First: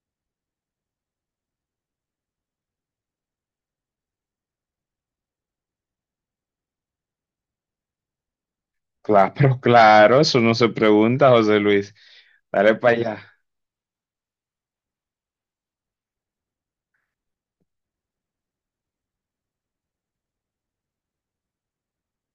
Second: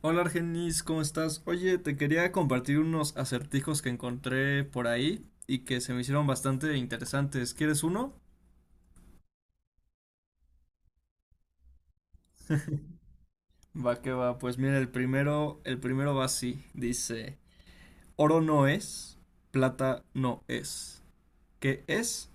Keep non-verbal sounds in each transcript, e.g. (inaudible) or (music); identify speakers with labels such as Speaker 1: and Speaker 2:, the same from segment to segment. Speaker 1: Hola Argenis, ¿cómo estás? Oye, te quería compartir unos acertijos que encontré por ahí y que se me hicieron bastante interesantes. ¿Quieres uno?
Speaker 2: Claro, (laughs) claro, eso no se pregunta, José Luis. Dale
Speaker 1: (laughs)
Speaker 2: para allá.
Speaker 1: Va que va, pues mira, el primero va así, dice, oro no es, plata no es. ¿Qué es?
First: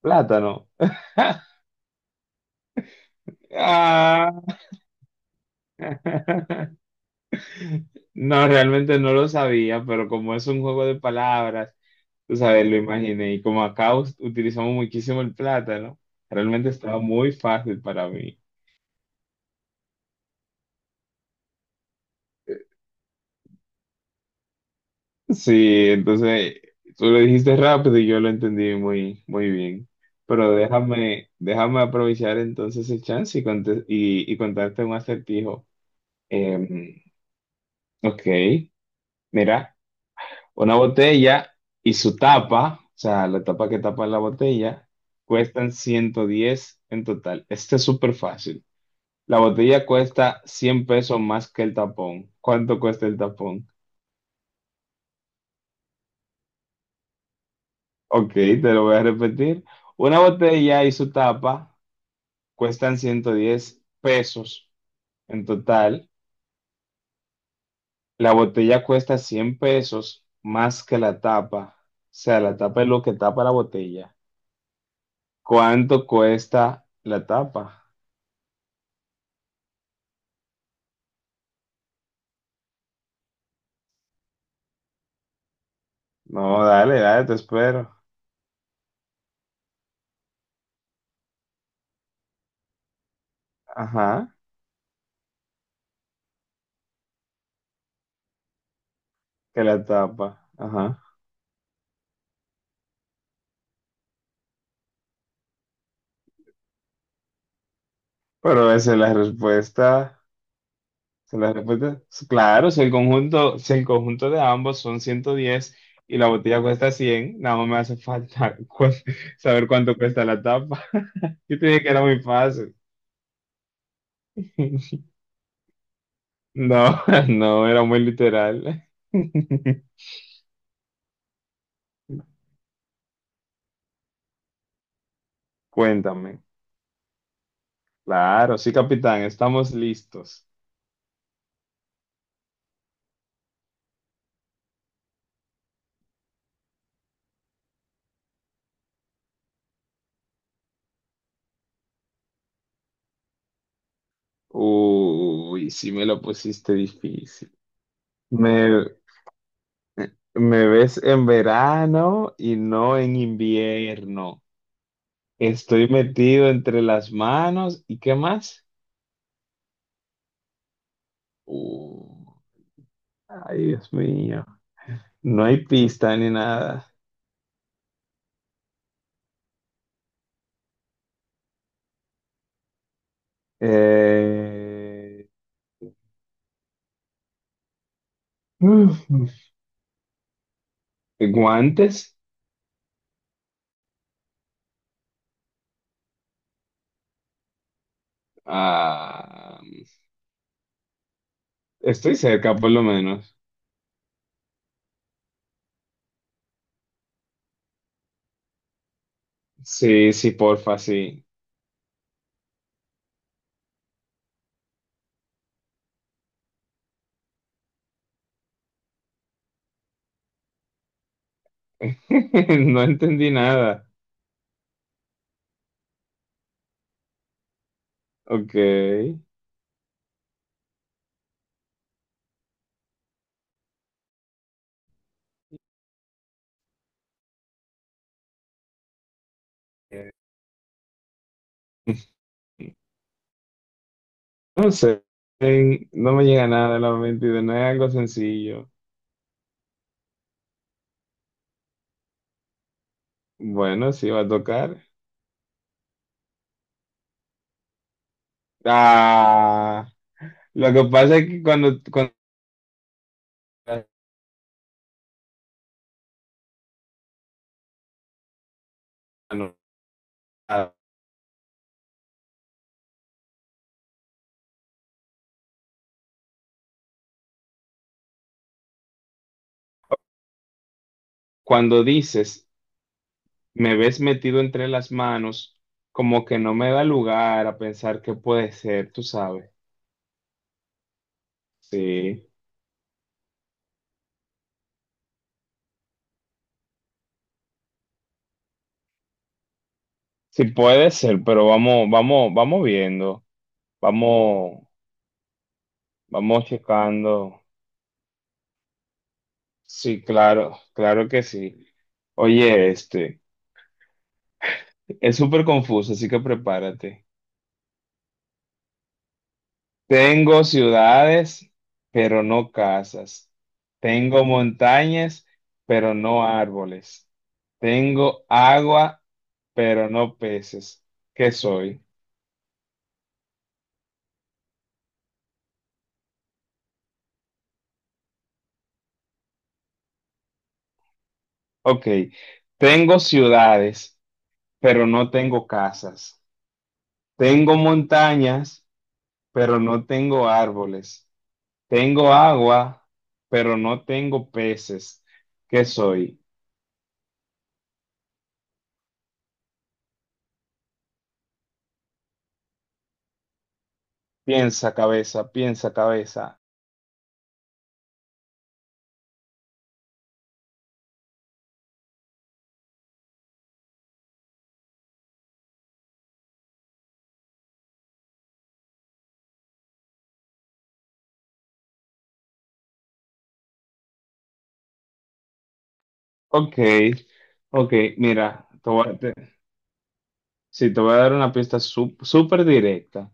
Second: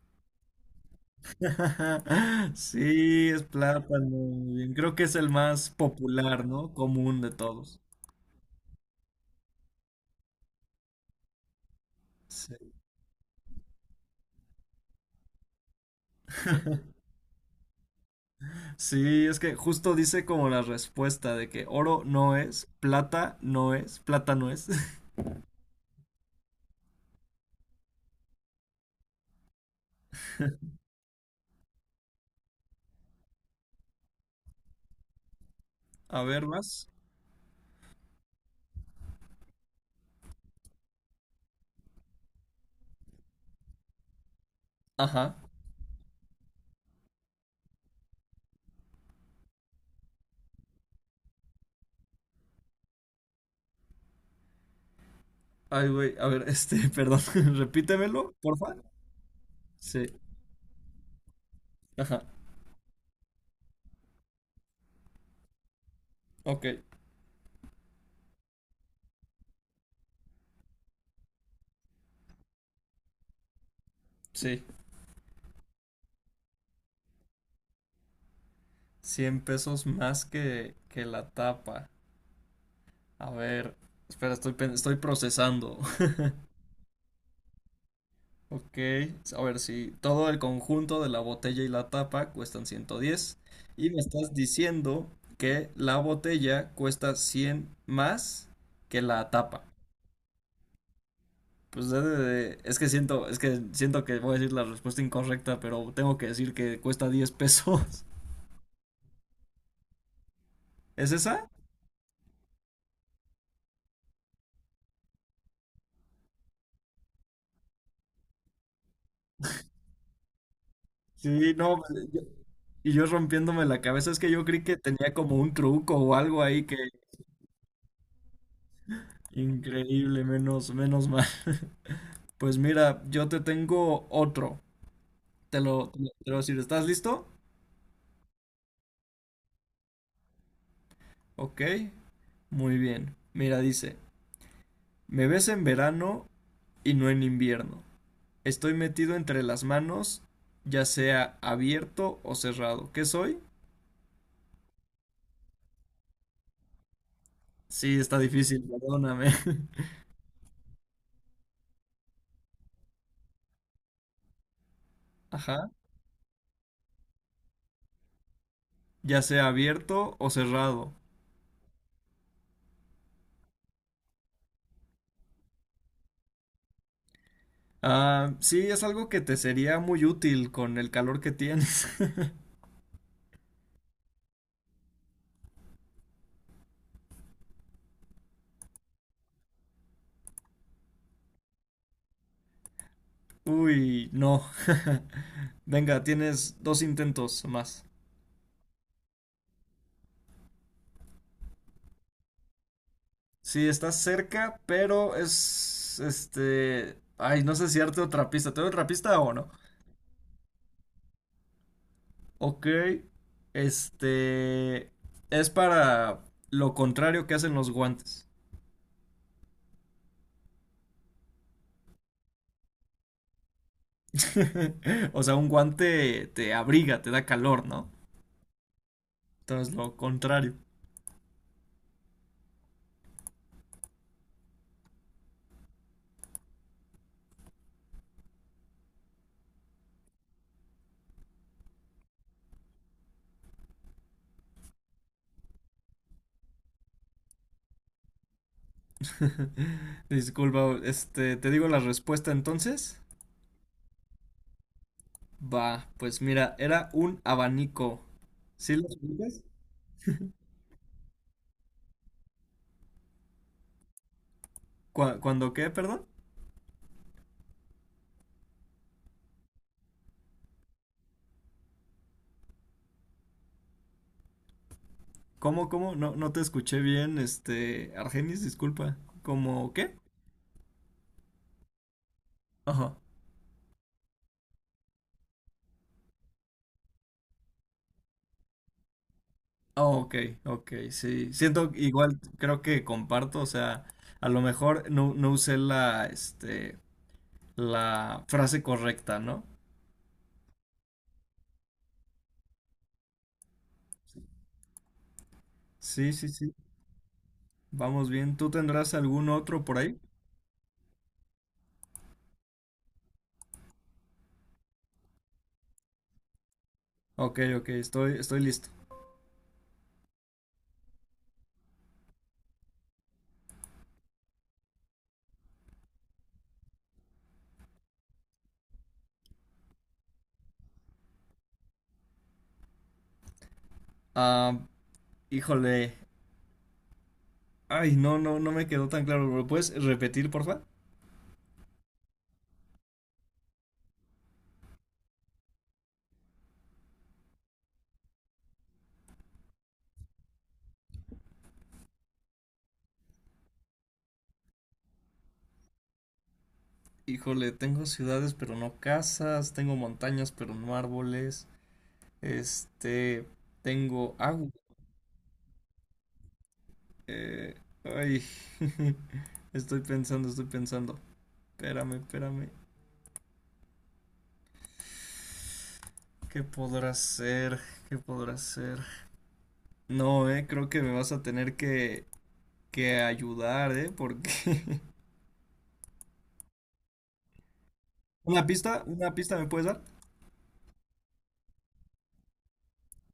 Speaker 2: Plátano. (laughs)
Speaker 1: (laughs) Sí, es plátano.
Speaker 2: Ah.
Speaker 1: Muy bien. Creo que es el más popular, ¿no? Común de todos.
Speaker 2: No, realmente no lo sabía, pero como es un juego de palabras, tú sabes,
Speaker 1: Sí.
Speaker 2: lo imaginé. Y como acá utilizamos muchísimo el plátano, realmente estaba muy fácil para mí.
Speaker 1: Sí, es que justo dice como la respuesta de que oro no es, plata no es, plata no es. (laughs)
Speaker 2: Sí, entonces tú lo dijiste rápido y yo lo entendí muy, muy bien. Pero déjame aprovechar entonces el chance y contarte un acertijo.
Speaker 1: A ver, más.
Speaker 2: Em, Ok, mira, una botella y su tapa, o sea, la tapa que tapa la botella,
Speaker 1: Ajá.
Speaker 2: cuestan 110 en total. Este es súper fácil. La botella cuesta 100 pesos más que el tapón. ¿Cuánto cuesta el tapón?
Speaker 1: Ay, güey, a ver, este, (laughs) perdón, (laughs)
Speaker 2: Ok,
Speaker 1: repítemelo,
Speaker 2: te
Speaker 1: porfa.
Speaker 2: lo voy a repetir.
Speaker 1: Sí,
Speaker 2: Una botella y su tapa
Speaker 1: ajá.
Speaker 2: cuestan 110 pesos en total.
Speaker 1: Ok,
Speaker 2: La botella cuesta 100 pesos más que la tapa. O sea, la tapa es lo que tapa la botella.
Speaker 1: sí.
Speaker 2: ¿Cuánto cuesta la tapa?
Speaker 1: 100 pesos más que la tapa. A ver, espera, estoy procesando. (laughs)
Speaker 2: No, dale, dale, te espero.
Speaker 1: Ok, a ver, si todo el conjunto de la botella y la tapa cuestan 110. Y me estás
Speaker 2: Ajá,
Speaker 1: diciendo que la botella cuesta 100 más que la tapa.
Speaker 2: que la tapa. Ajá.
Speaker 1: Pues es que siento que voy a decir la respuesta incorrecta, pero tengo que decir que cuesta 10 pesos.
Speaker 2: Pero esa es la respuesta.
Speaker 1: (laughs) ¿Es
Speaker 2: Esa es
Speaker 1: esa?
Speaker 2: la respuesta. Claro, si el conjunto de ambos son 110 y la botella cuesta 100, nada más me hace falta (laughs) saber cuánto cuesta la tapa. (laughs)
Speaker 1: Sí,
Speaker 2: Yo te
Speaker 1: no,
Speaker 2: dije que era
Speaker 1: pues, yo-
Speaker 2: muy fácil.
Speaker 1: y yo rompiéndome la cabeza, es que yo creí que
Speaker 2: (laughs)
Speaker 1: tenía como un truco o algo ahí que
Speaker 2: No, no, era muy literal. (laughs)
Speaker 1: increíble, menos, menos mal. (laughs) Pues mira, yo te tengo otro. Te lo voy a
Speaker 2: Cuéntame.
Speaker 1: decir, ¿estás listo?
Speaker 2: Claro, sí, capitán, estamos listos.
Speaker 1: Ok, muy bien. Mira, dice, me ves en verano y no en invierno. Estoy metido entre las manos, ya sea abierto o cerrado. ¿Qué soy?
Speaker 2: Uy, sí me lo pusiste difícil.
Speaker 1: Sí, está difícil,
Speaker 2: Me,
Speaker 1: perdóname. (laughs)
Speaker 2: me ves en verano y no en invierno.
Speaker 1: Ajá.
Speaker 2: Estoy metido entre las manos y ¿qué más?
Speaker 1: Ya sea abierto o cerrado.
Speaker 2: Uh, ay, Dios mío. No hay pista ni nada.
Speaker 1: Ah, sí, es algo que te sería muy útil con el calor que tienes. (laughs)
Speaker 2: Eh, (laughs) uf, ¿guantes?
Speaker 1: Uy, no. (laughs) Venga, tienes dos intentos más.
Speaker 2: Ah, estoy cerca, por lo menos.
Speaker 1: Sí, estás cerca, pero es este. Ay, no sé si darte otra pista. ¿Te doy otra pista o no?
Speaker 2: Sí, sí, porfa, sí.
Speaker 1: Ok, este es para lo contrario que hacen los guantes.
Speaker 2: (laughs) No entendí nada.
Speaker 1: (laughs) O sea, un guante te abriga, te da calor, ¿no?
Speaker 2: Ok.
Speaker 1: Entonces, lo contrario.
Speaker 2: No sé, no me llega nada de la mente y de no es algo sencillo.
Speaker 1: (laughs) Disculpa, te digo la respuesta entonces.
Speaker 2: Bueno, sí va a tocar.
Speaker 1: Va, pues mira, era un abanico. ¿Sí lo ubicas?
Speaker 2: Ah, lo que pasa es que cuando, cuando,
Speaker 1: Cua- ¿Cuándo qué, perdón? ¿Cómo? No, no te escuché bien, Argenis, disculpa. ¿Cómo qué?
Speaker 2: cuando dices,
Speaker 1: Ajá.
Speaker 2: me ves metido entre las manos, como que no me da lugar a pensar qué puede ser, tú sabes.
Speaker 1: Oh, ok, ok, sí. Siento igual,
Speaker 2: Sí,
Speaker 1: creo que comparto, o sea, a lo mejor no, no usé este, la frase correcta, ¿no?
Speaker 2: sí puede ser, pero vamos, vamos, vamos viendo, vamos,
Speaker 1: Sí, sí,
Speaker 2: vamos
Speaker 1: sí.
Speaker 2: checando.
Speaker 1: Vamos bien. ¿Tú tendrás algún otro por ahí?
Speaker 2: Sí, claro, claro que sí. Oye, este. Es súper confuso, así que prepárate.
Speaker 1: Ok, ok, estoy listo.
Speaker 2: Tengo ciudades, pero no casas. Tengo montañas, pero no árboles. Tengo agua, pero no peces. ¿Qué soy?
Speaker 1: Ah, híjole. Ay, no, no, no me quedó tan claro. ¿Lo puedes repetir, porfa?
Speaker 2: Ok. Tengo ciudades, pero no tengo casas. Tengo montañas, pero no tengo árboles. Tengo agua, pero no tengo peces. ¿Qué soy?
Speaker 1: Híjole, tengo ciudades, pero no casas. Tengo montañas, pero no árboles. Este, tengo agua.
Speaker 2: Piensa cabeza, piensa cabeza.
Speaker 1: Eh, ay, (laughs) estoy pensando. Espérame, espérame. ¿Qué podrá ser? ¿Qué podrá ser? No, creo que me vas a tener que ayudar, porque... (laughs)
Speaker 2: Ok, ok,
Speaker 1: ¿Una
Speaker 2: mira, te
Speaker 1: pista?
Speaker 2: voy a-
Speaker 1: ¿Una
Speaker 2: te-
Speaker 1: pista me puedes dar?
Speaker 2: sí, te voy a dar una pista súper directa.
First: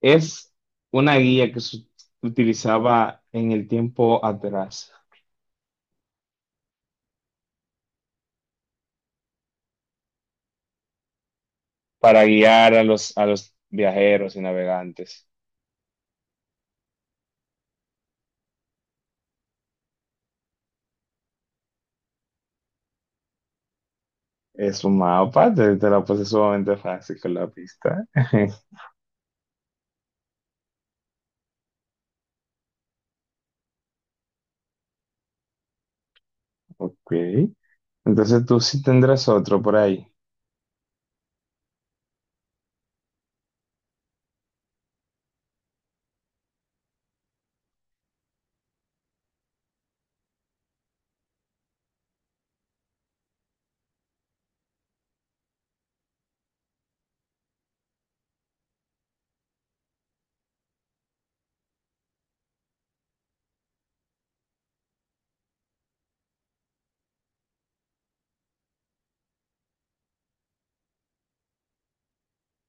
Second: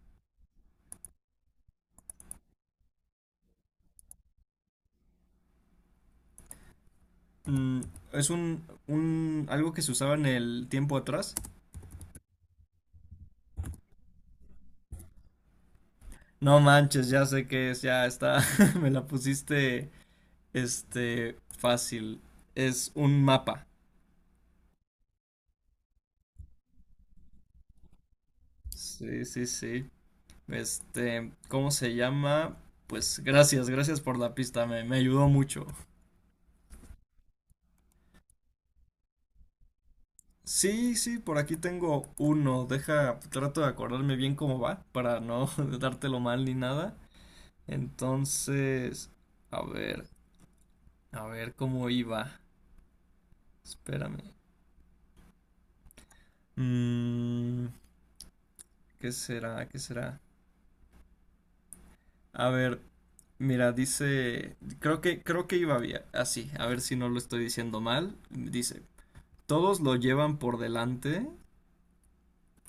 Speaker 2: Es una guía que se utilizaba en el tiempo atrás
Speaker 1: Mm, es un... algo que se usaba en el tiempo atrás.
Speaker 2: para guiar a los viajeros y navegantes.
Speaker 1: No manches, ya sé qué es, ya está. (laughs) Me la pusiste, fácil. Es un mapa.
Speaker 2: Es un mapa, te la puse sumamente fácil con la pista. (laughs)
Speaker 1: Sí, sí, sí. Este, ¿cómo se llama? Pues gracias, gracias por la pista, me ayudó mucho.
Speaker 2: Ok, entonces tú sí tendrás otro por ahí.
Speaker 1: Sí, sí, por aquí tengo uno. Deja, trato de acordarme bien cómo va para no (laughs) dártelo mal ni nada. Entonces, a ver, a ver cómo iba. Espérame. Mm, ¿qué será? ¿Qué será? A ver, mira, dice, creo que iba bien. Así, a ver si no lo estoy diciendo mal. Dice, todos lo llevan por delante,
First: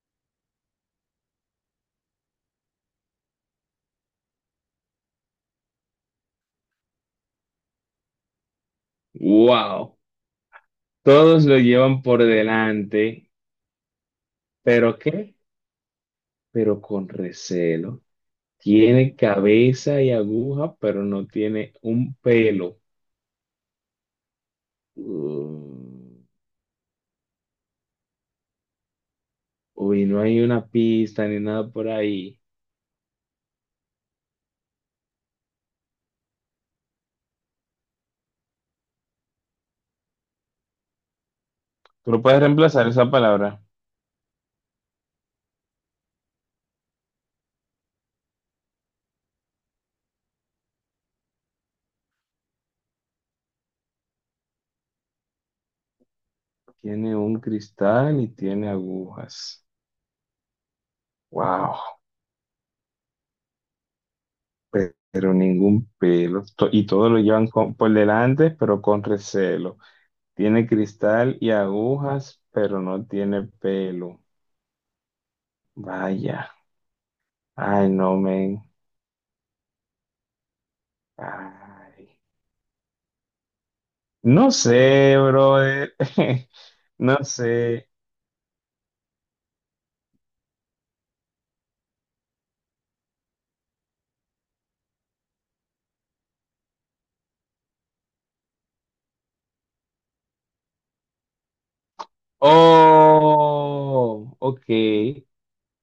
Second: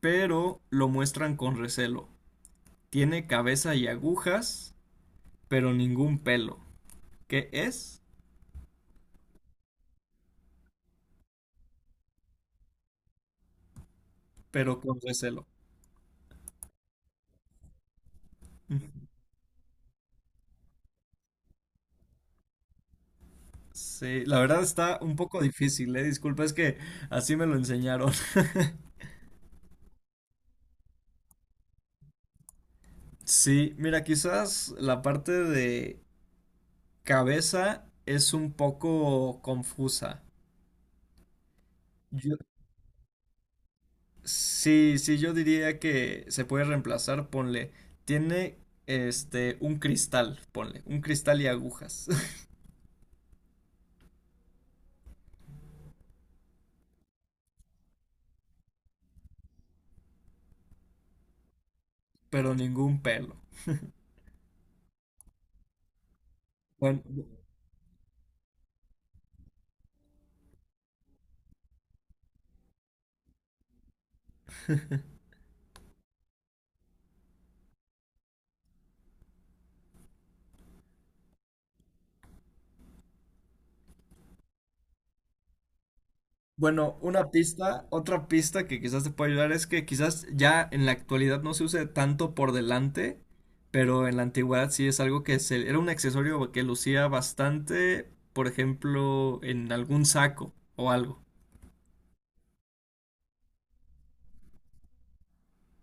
Speaker 1: pero lo muestran con recelo. Tiene cabeza y agujas, pero ningún pelo. ¿Qué es?
Speaker 2: Wow, todos lo llevan por delante,
Speaker 1: Pero
Speaker 2: pero
Speaker 1: con
Speaker 2: ¿qué?
Speaker 1: recelo.
Speaker 2: Pero con recelo.
Speaker 1: (laughs) Ujú.
Speaker 2: Tiene cabeza y aguja, pero no tiene un pelo.
Speaker 1: Sí, la verdad está un poco difícil, eh.
Speaker 2: Uh,
Speaker 1: Disculpa, es que así me lo enseñaron. (laughs)
Speaker 2: uy, no hay una pista ni nada por ahí.
Speaker 1: Sí, mira, quizás la parte de cabeza es un poco confusa.
Speaker 2: Tú no
Speaker 1: Yo-
Speaker 2: puedes reemplazar esa palabra.
Speaker 1: sí, sí, yo diría que se puede reemplazar, ponle, tiene un cristal, ponle, un cristal y agujas.
Speaker 2: Tiene un cristal y tiene agujas. Wow,
Speaker 1: Pero ningún pelo.
Speaker 2: pero ningún pelo. Y
Speaker 1: Bueno,
Speaker 2: todo lo llevan por delante, pero con recelo. Tiene cristal y agujas, pero no tiene pelo. Vaya. Ay, no, men. Ay. No sé, brother. (laughs)
Speaker 1: bueno,
Speaker 2: No
Speaker 1: una pista,
Speaker 2: sé.
Speaker 1: otra pista que quizás te pueda ayudar es que quizás ya en la actualidad no se use tanto por delante, pero en la antigüedad sí es algo que se, era un accesorio que lucía bastante, por ejemplo, en algún saco o algo.
Speaker 2: Oh, ok,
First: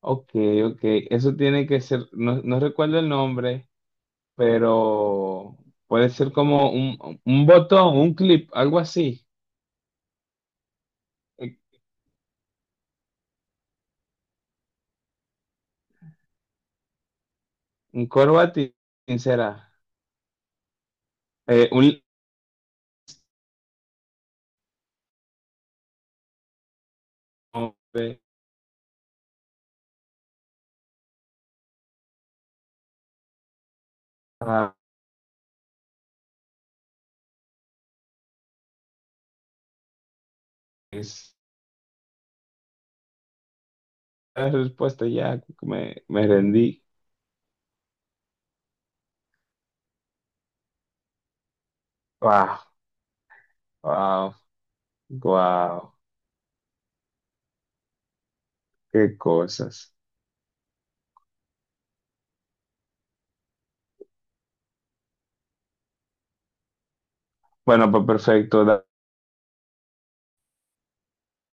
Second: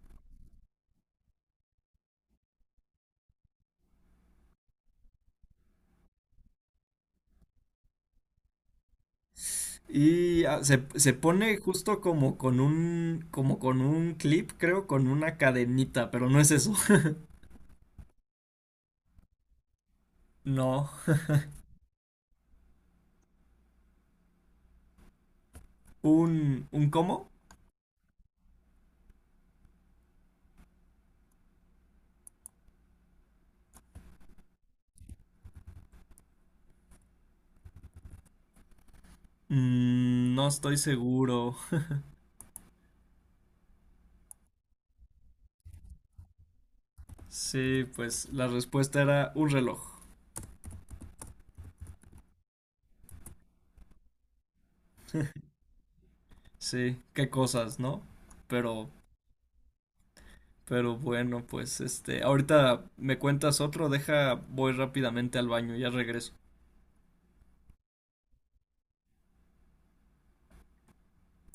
Speaker 2: ok, ok. Eso tiene que ser, no, no recuerdo el nombre, pero puede ser como un botón, un clip, algo así.
Speaker 1: Y ah, se pone
Speaker 2: Eh,
Speaker 1: justo como con un clip, creo, con una cadenita, pero no es eso. (laughs)
Speaker 2: Un corbatín será.
Speaker 1: No.
Speaker 2: Un...
Speaker 1: Un cómo?
Speaker 2: Ah,
Speaker 1: Mm, no estoy
Speaker 2: es-
Speaker 1: seguro.
Speaker 2: la respuesta ya me rendí.
Speaker 1: Sí, pues la respuesta era un reloj.
Speaker 2: Wow, wow,
Speaker 1: (laughs)
Speaker 2: wow.
Speaker 1: Sí, qué cosas, ¿no? Pero,
Speaker 2: Qué cosas.
Speaker 1: pero bueno, pues ahorita me cuentas otro, deja, voy rápidamente al baño, ya regreso.
Speaker 2: Bueno, pues perfecto.